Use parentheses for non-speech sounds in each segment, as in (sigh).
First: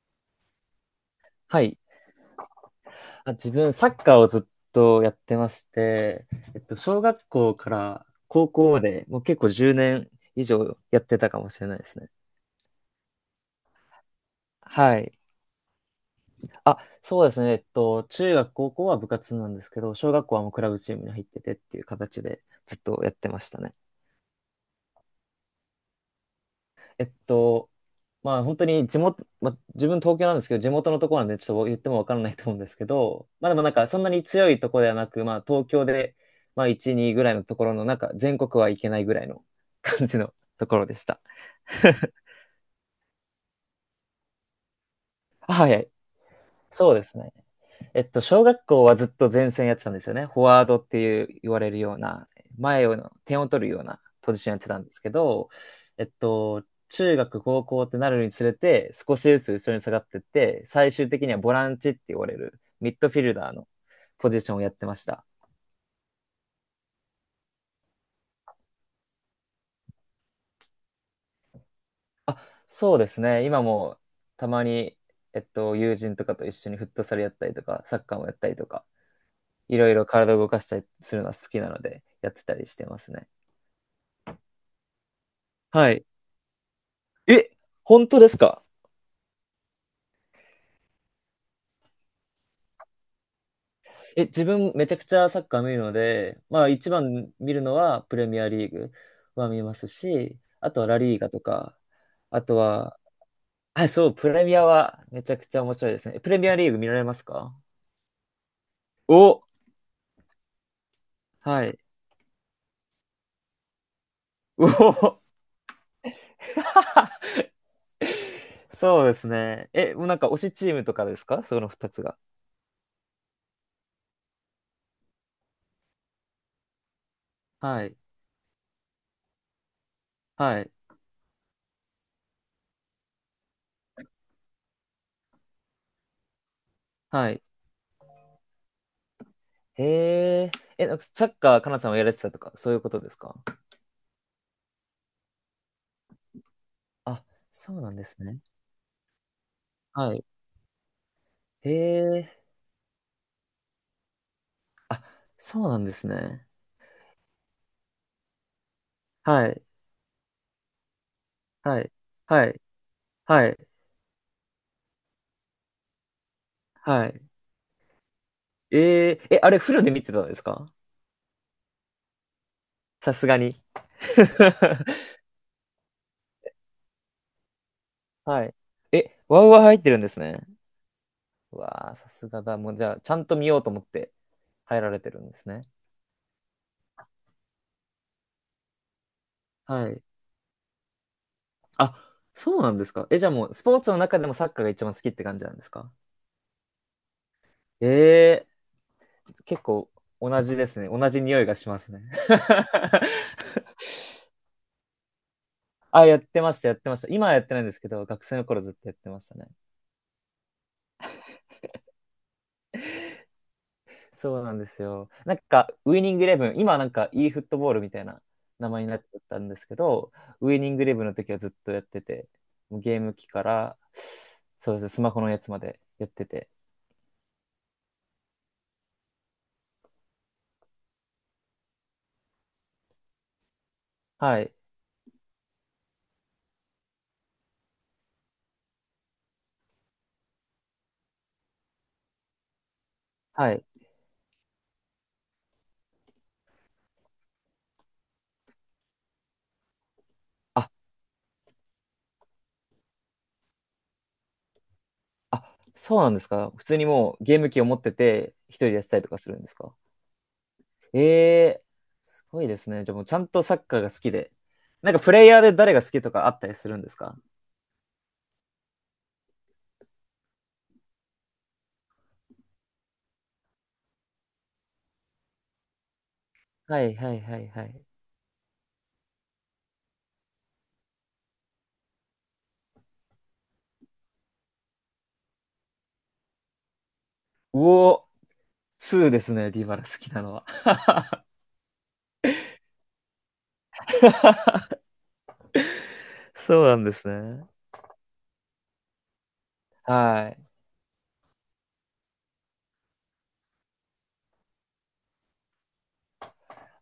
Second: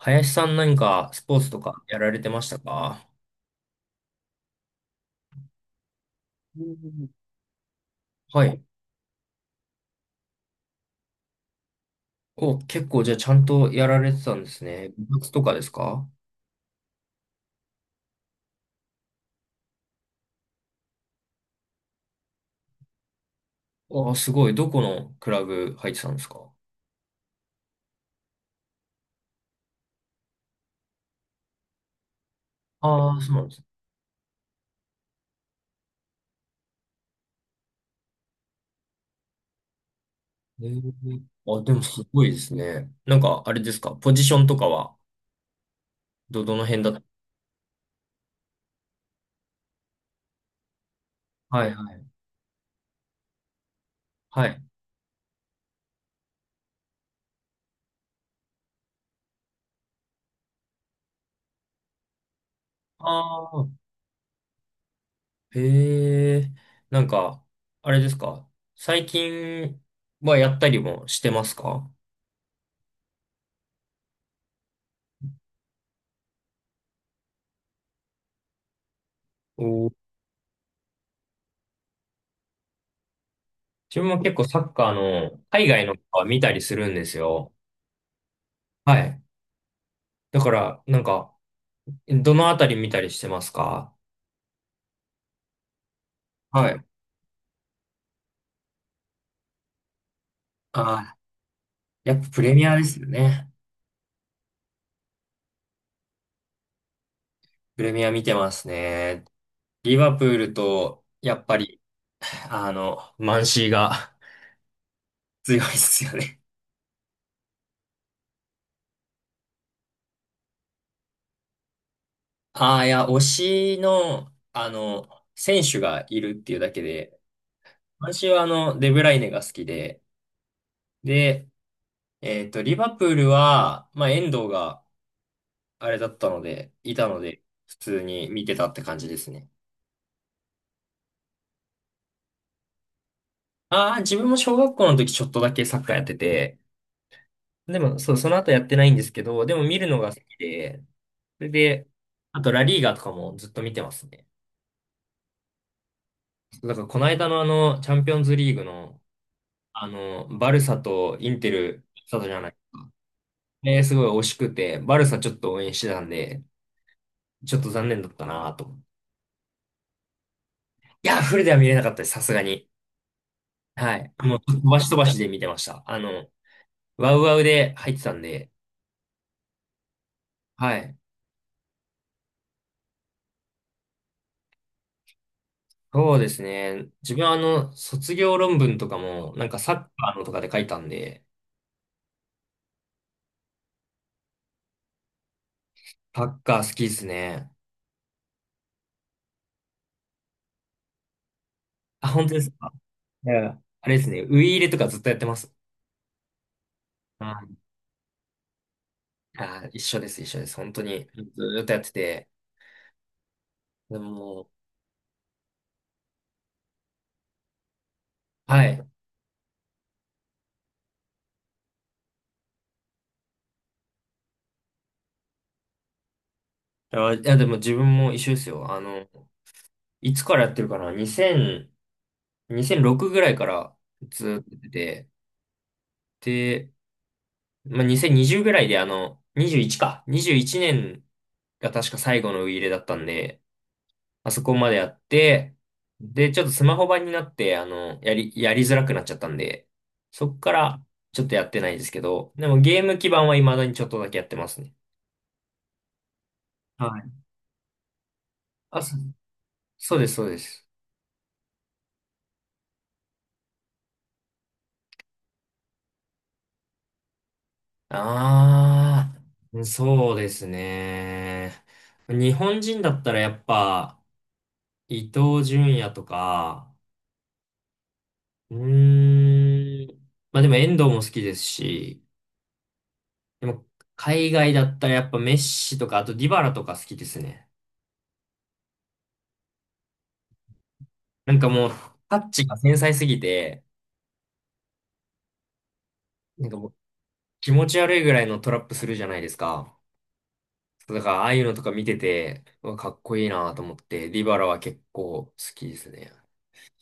林さん何かスポーツとはい。かやられてましたか？あ、自分、サッカーをずっとやってまして、小学校からは高い。校まで、もう結構10年以上やってたかもしれないですね。お、結構じゃあちゃんとやられてたんですね。はい。部活とかですか？あ、そうですね。中学、高校は部活なんですけど、小学校はもうクラブチームに入っててっていう形でずっとやってましたね。あ、すごい。どこのクラブ入ってたんですか？えっと、まあ本当に地元、まあ、自分東京なんですけど、地元のところなんでちょっと言ってもわからないと思うんですけああー、ど、そうなんまあでです。もなんかそんなに強いところではなく、まあ東京で、まあ1、2ぐらいのところの、なんか全国はいけないぐらいの感じのえところでしー、た。あ、でもす (laughs) ごいですね。なんか、あれですか、ポジションとかは、あ、はいはい。ど、どの辺だそっうたですね。小学校はずっと前線やってたんですよね。フォワードっていう言わはれいるはようい。な、前を、点を取るようなポジはションやっい。てたんですけど、中学、高校ってなるにつれて、少しずつ後ろに下がってって、最終的にはボランチって言われる、ミッドフィルあダーのあ、ポジションをやってました。へえ。なんか、あれですか、最近はやったりもしてますか？あ、そうですね。今もたまに、友人とかと一緒にフットサルやったりとか、サッカーもやったりとか、いろお、いろ体を動かしたりするのは好きなので、やってたりしてますね。自分も結構サッカーの海外はのい。は見たりするんですえ、よ。本当ですか？はい。だから、なんか、どのあたり見たりしてますか？え、自分めちゃくちゃサッカー見るので、まはあい。一番見るのはプレミアリーグは見ますし、ああとはラリあ、ーガとか、やっぱプあレとミアでは、すよね。あ、そう、プレミアはめちゃくちゃ面白いですね。え、プレミアリーグ見られますか？プレミア見てますね。お、リバプールと、やっぱはい。り、あの、マンシーが おお、(laughs) 強いですよね。(laughs) そうですね。え、もうなんか推しチームとかですか、その二つが。ああ、いや、推しの、あの、選手がいるっていうだけで、はい。私はあの、デブライネが好きで、はい。で、えっと、リバプールは、まあ、遠藤があれだったので、いたのはで、い。普通に見てたって感じですね。へえ。え、なんかサッカー、かなさんはやられてたとか、そういうことですか？ああ、自分も小学校の時ちょっとだけサッカーやってて、あ、そでうなんも、でそう、すそのね。後やってないんですけど、でも見るのがは好い。きで、それへで、え。あとラリーガとかもずっと見てますね。あ、そうなんですね。だからこの間のあの、チャンピオンズリーグの、はい。あの、バルサとインテはル、い。サとじゃはない。い。はい。えー、すごい惜しくて、バルサちょっと応援してたんで、はい。ちょっと残念だったなぁと。ええ、え、あれフルで見てたんですか？いや、フルでは見れなかったです、さすがに。さすがに。はい。もう、飛ばし飛ばし (laughs) で見てました。あの、ワウワウで入ってたんはで、い。え、ワウワウ入ってるんですね。はい。うわあ、さすがだ。もうじゃあ、ちゃんと見ようと思って入られてるんですね。そうですね。自分はあの、卒業論文とかも、なんかサッはい。カーのとかで書いたんで、あ、そうなんですか。え、じゃあもう、スポーツの中でもサッカーが一番好きって感じなんですか？サッカー好きですね。ええ、結構同じですね。同じ匂いがしますね。あ、本当ですか？い (laughs) や、あれですね。ウイイレとかずっとやってます。あ、やってました、やってました。今ははやってい。ないんですけど、学生の頃ずっとやってましたね。あ、一緒です、一緒です。本当に。ずーっとやってて。でそうも、なんですよ。なんか、ウイニングイレブン、今はなんか e フットボールみたいなは名前い。になっちゃったんですけど、ウイニングイレブンの時はずっとやってて、もうゲーム機から、そうですね、スマホのやつまでやってて。いや、いやでも自分も一緒ですよ。あの、いつからやってるかな？ 2000、2006ぐらいからずーはっとい、やってて、まあ、2020ぐらいであの、21か。21年が確か最後のウイイレだったんで、はい。まあそこまでやって、で、ちょっとスマホ版になって、あの、やりづらくなっちゃったんで、そっかあ、らちょっとやってないですけど、でもゲーム基盤は未だにちょっとだけやってますね。あ、そうなんですか。普通にはい。もうゲーム機を持ってて、一人であ、やってそ、たりとかするんですか。そうです、そうです。ええー、すごいですね。じゃあもうちゃんとサッカーが好きで。なんかプレイヤーで誰が好きとかあったりするんですか？ああ、そうですね。日本人だったらやっぱ、伊東純也とか、はいはいはいはい。うーん。まあでも遠藤も好きですし、でも海外だったらやっぱメッシとか、あとディバラとか好きですね。うお、2ですね、ディバラ好きなのは。なんかもうタッチが繊細すぎて、(laughs) なんかそうもうなんですね。気持ち悪いぐらいのトラップするじゃないですか。はい。だからああいうのとか見てて、うわかっこいいなと思って、ディバラは結構好きですね。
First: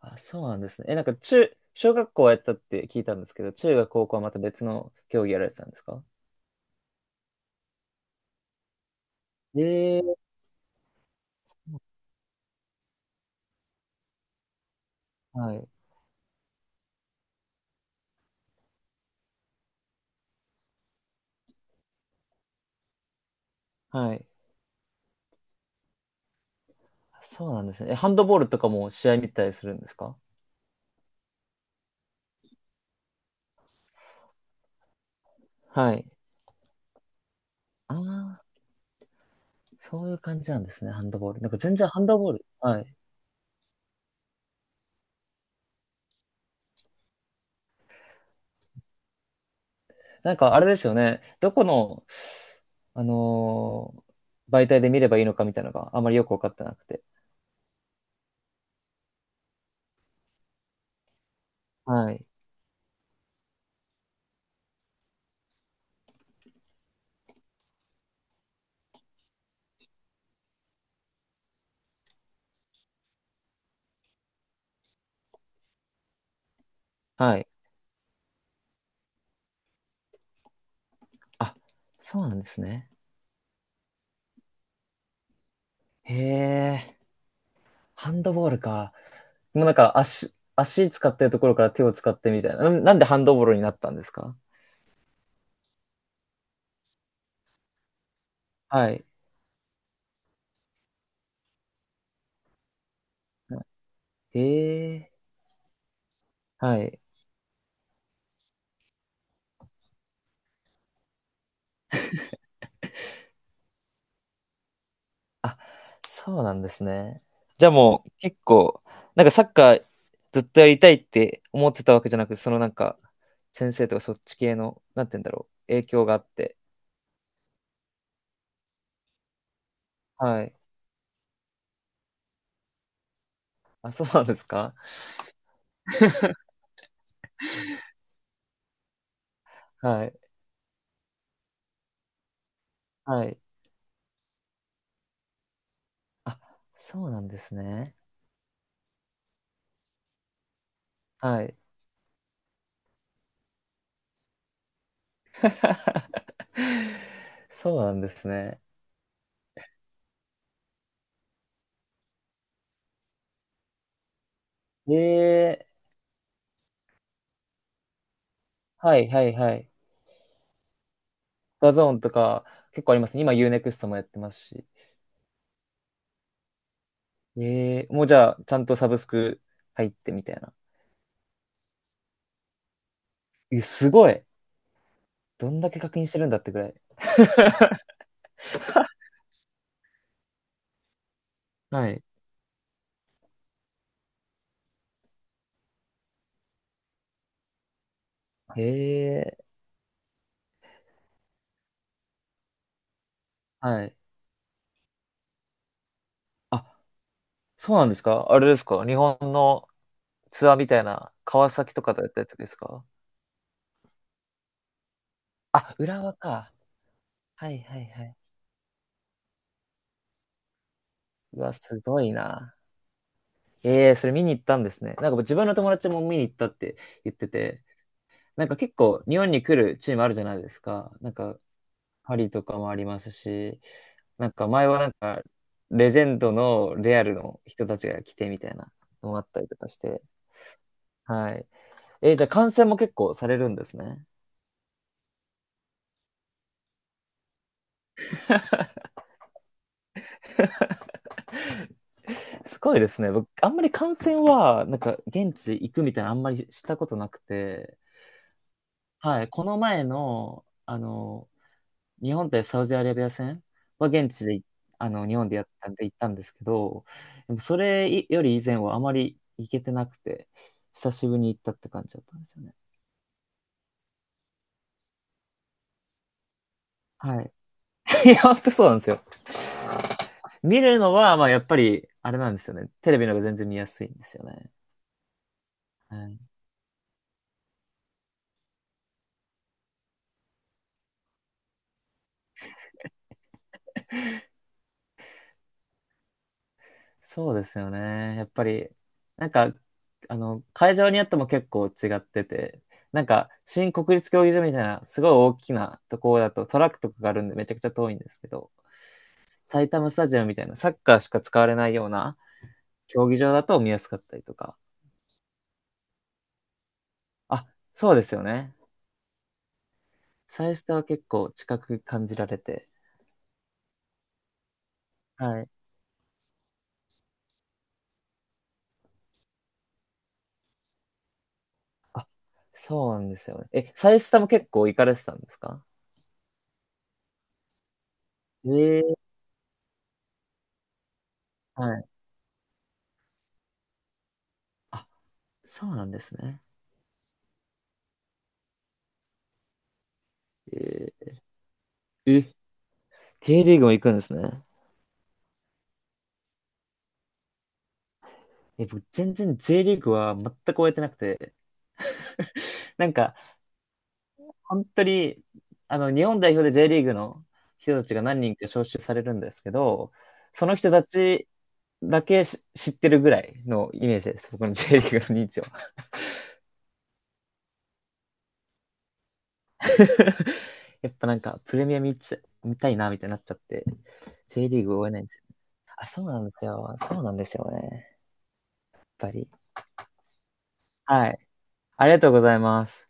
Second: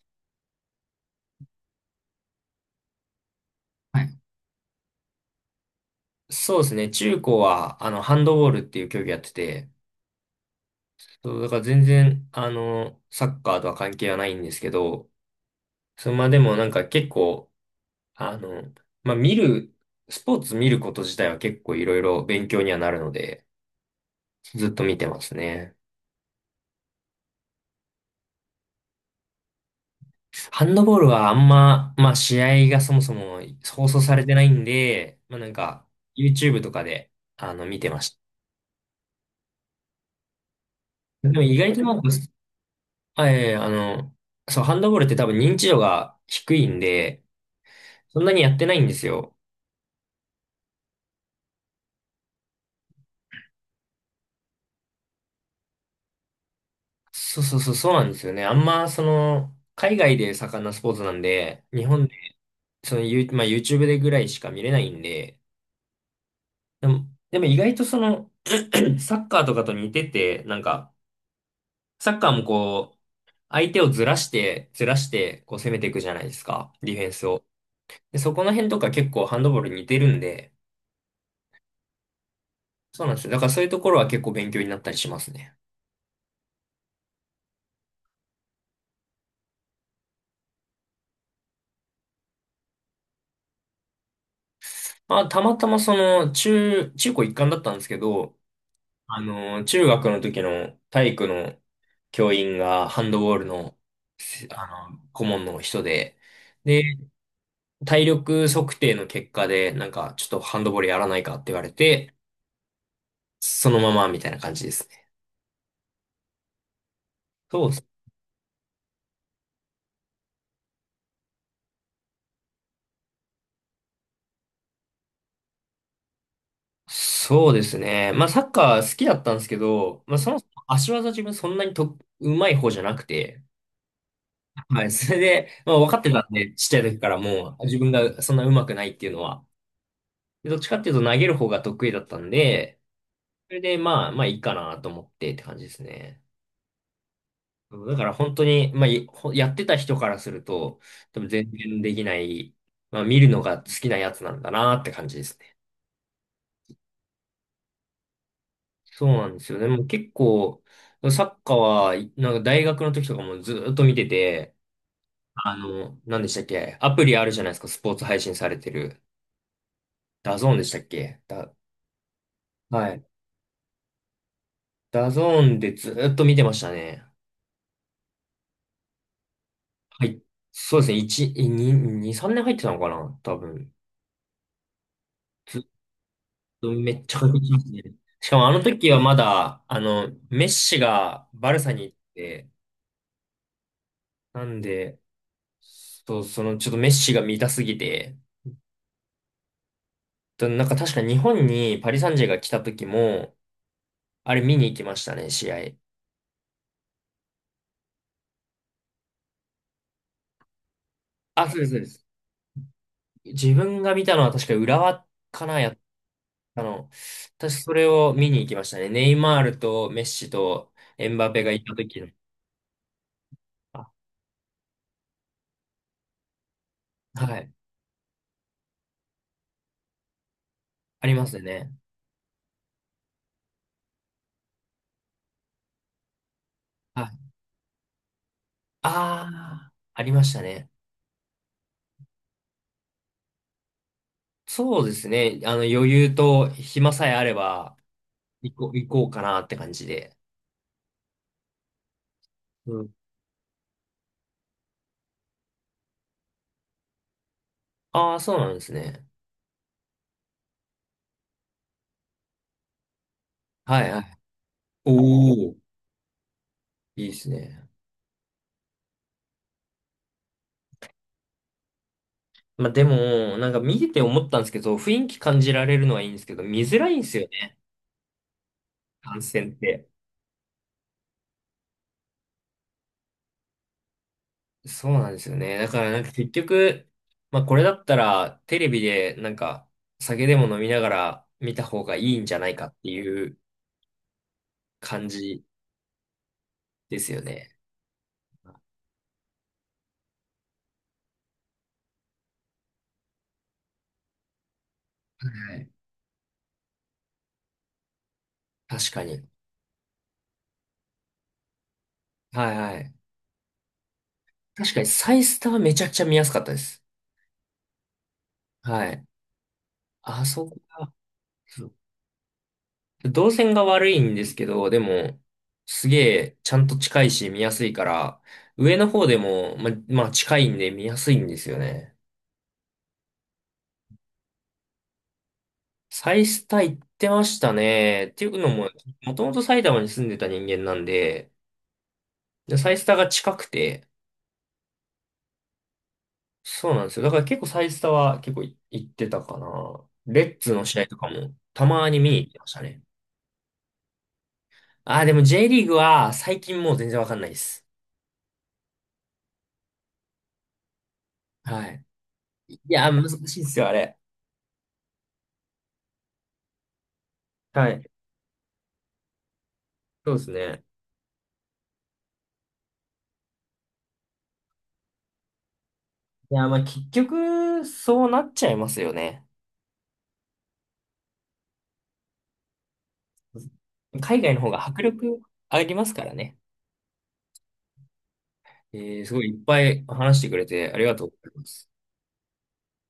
あ、そうなんですね。え、なんか中、小学校はやってたって聞いたんですけど、中学、は高校い、はまた別の競技やられてたんですか？そうですね。中高は、あの、ハンドボールっていう競技やってて、ええ、そう、だから全然、あの、サッカーとは関係はないんですけど、はい。そのまあでもなんか結構、あの、まあ、見る、スポーツ見ること自体は結構いろいろ勉強にはなるので、はい。ずっと見てますね。あ、そうなんですね。え、ハンドボールとかも試合見たりするんですか？ハンドボールはあんま、まあ、試合がそもそも放送されてないんで、まあ、なんか、はい。YouTube とかで、あの、見てあましあ、そういう感じなんですね、ハンドた。ボでール。もなん意か外全と然なハんンか、ドボール。はい。あええあの、そう、ハンドボールって多分認知度が低いんで、そんなにやってないんですよ。なんかあれですよね。どこの、あのー媒体で見ればいいのかみたいなのがあまりよくわかってなくて。そうそうそう、そうなんですよね。あんま、その、海外で盛んなスポーツなんで、日本はで、い。その、ユーまあ、YouTube でぐらいしか見れないんで、でも、でも意外とその、(clears throat) サッカーとかと似てて、なんか、サッカーもこう、相手をずらして、ずらして、こう攻めていくじゃないですか、ディフェンスはを。い。で、そこの辺とか結構ハンドボールに似てるんで、あ、そうなんですね。そうなんですよ。だからそういうところは結構勉強になったりしますね。へえ、ハンドボールか。もうなんか足、足使ってるところから手を使ってみたいな。なんでハンドボールになったんですか？まあ、たまたまその、中、中高一貫だったんですけど、はい。あの、中学の時の体育の教員がハンドボールの、せあへの、え、顧問の人で、はい。体力測定の結果で、なんか、ちょっとハンドボールやらないかって言われて、そのままみたいな感じですね。あ、そうなんですね。そじゃう、あもう結構、なんかサッカーずっとやりたいって思ってたわけじゃなく、そのなんか、先生とかそっち系の、なんて言うんだろう、影響があって。そうですね。まあ、サッカー好きだったんですけど、まあ、そもはそい。も足技自分そんなにと、うまい方じゃなくて、あ、そうなんですか？はい、それで、まあ、分かってたんで、ちっちゃい時からもう、自分がそんなうまくないっていうのは。はい。でどっちかっていうと投げる方が得意だったんで、はい。それで、まあ、まあいいかなと思ってって感じですね。あ、そうなんですね。だから本当に、まあ、いほやってた人からすると、多分は全い。然できない、まあ、見るのが好きなやつなんだなって感じですね。(laughs) そうなんですね。そうなんですよね。もう結構、サッカーは、なんか大学の時とかもずーっと見てて、あええ、の、何でしたっけ、アプリあるじゃないですか、スポーツ配信されてはる。いはいはい。ダゾーンでしたっけだ、ダゾーンとか結は構ありい。ますね。今 U-NEXT もやってますし。ダゾーンでずーっと見てましたね。ええ、もうじゃあちゃんとサブスク入っはてい。みたいな。そうですね。1、2、2、3年入ってたのかな多え、分。すごい。どんずだけ確認してるんだってぐらい。めっちゃ感激しますね。しかもあの時はまだ、あの、メッシがバルサには行っい。て、なんで、そう、そのちょっとメッシが見たすぎて、へえ。となんか確か日本にパリ・サンジェが来た時も、はい。あれ見に行きましたね、試合。あ、そうなんですか？あれですか、日本のツアーみたいな、川あ、そうです、崎そうとでかだす。ったやつですか？自分が見たのは確か浦和かな、やあ、っ浦和か。たの。はい私そはいれはをい。見に行きましたね。ネイマールとメッシとエンバうペがわ、いたすご時の。いな。あ、ええ、それ見に行ったんですね。なんか自分の友達も見に行ったって言ってはい。て、なんか結構日本に来るチームあるじゃないですか。あなんりますか、よね。パリとかもありますし、なんか前はなんか、レジェンドのレはアい。ルの人たちが来てみたいなのもあったりとあかあ、しあて、りましたね。はい。えー、じゃあ観戦も結構されるんですね。そうですね。あの、余裕と暇さえあれば、行 (laughs) こう、行こうかなって感じで。すうごいでん。すね。僕、あんまり観戦は、なんか、現地行くみたいな、あんまりしたことなくて、ああ、そうなんですね。はい、この前の、日本対サウジアラビア戦ははいは現い。地で、日本でやっおお、たんで行ったんですけど、いいですでもそね。れより以前はあまり行けてなくて、久しぶりに行ったって感じだったんですよね。まあでも、なんか見てて思ったんですけど、雰囲気感じられるのはいいんですけど、見づらいんですはよい。ね、(laughs) いや、本当そうなんですよ。感染って。見るのは、まあ、やっぱり、あれなんですよね。テレビの方が全然見やすいんですよね。そうなんですよね。だからはなんかい、結局、まあこれだったら、テレビでなんか、酒でも飲みながら見た方がいいんじゃないかっていう感じですよそうでね。すよね。やっぱり、なんか、会場によっても結構違ってて、なんか、新国立競技場みたいな、すごい大きはい。なところだとトラックとかがあるんでめちゃくちゃ遠いんですけど、確かに。埼玉スタジアムみたいな、サッカーしか使われないようなはいはい。競技場だと見やすかったりとか。確かにサイスタはめちゃくちゃ見やすかったです。あ、そうですよね。はい。あそサイこスタはが、結構近そうく感じられて。動線が悪いんですけど、でも、はい。すげえちゃんと近いし見やすいから、上の方でも、ま、まあ近いんで見やすいんですよね。そうなんですよね。え、サイスタも結構行かれてたんですか？サイスタ行ってましたね。っていうのも、ええ、もともと埼玉に住んでた人間なんで、はい。でサイスタが近くて、あ、そうなんですね。そうなんですよ。だから結構サイスタは結構い行ってたかな。レッズの試合えとかー、もたまに見に行っえ、てましたね。J リーグも行くんですね。ああ、でも J リーグは最近もう全然わかんないです。え、僕、全然 J リーグは全く終えてなくて、はい。いなや、ん難か、しいですよ、あれ。本当に、日本代表で J リーグのは人たい。ちが何人か招集されるんですけど、そうですそのね。人たちだけし知ってるぐらいのイメージです。僕の J リーグの認知を。いや、まあ結局、そうなっちゃいますよね。(laughs) やっぱなんか、プレミア見ちゃ、見たいな、みたいになっちゃって、海外の J 方リがーグ迫終えないんです力よ。ありまあ、すそかうらなんでね。すよ。そうなんですよね。えやっー、ぱすごり。いいっぱい話してくれてありがとうはごい。ざいます。ありがとうございます。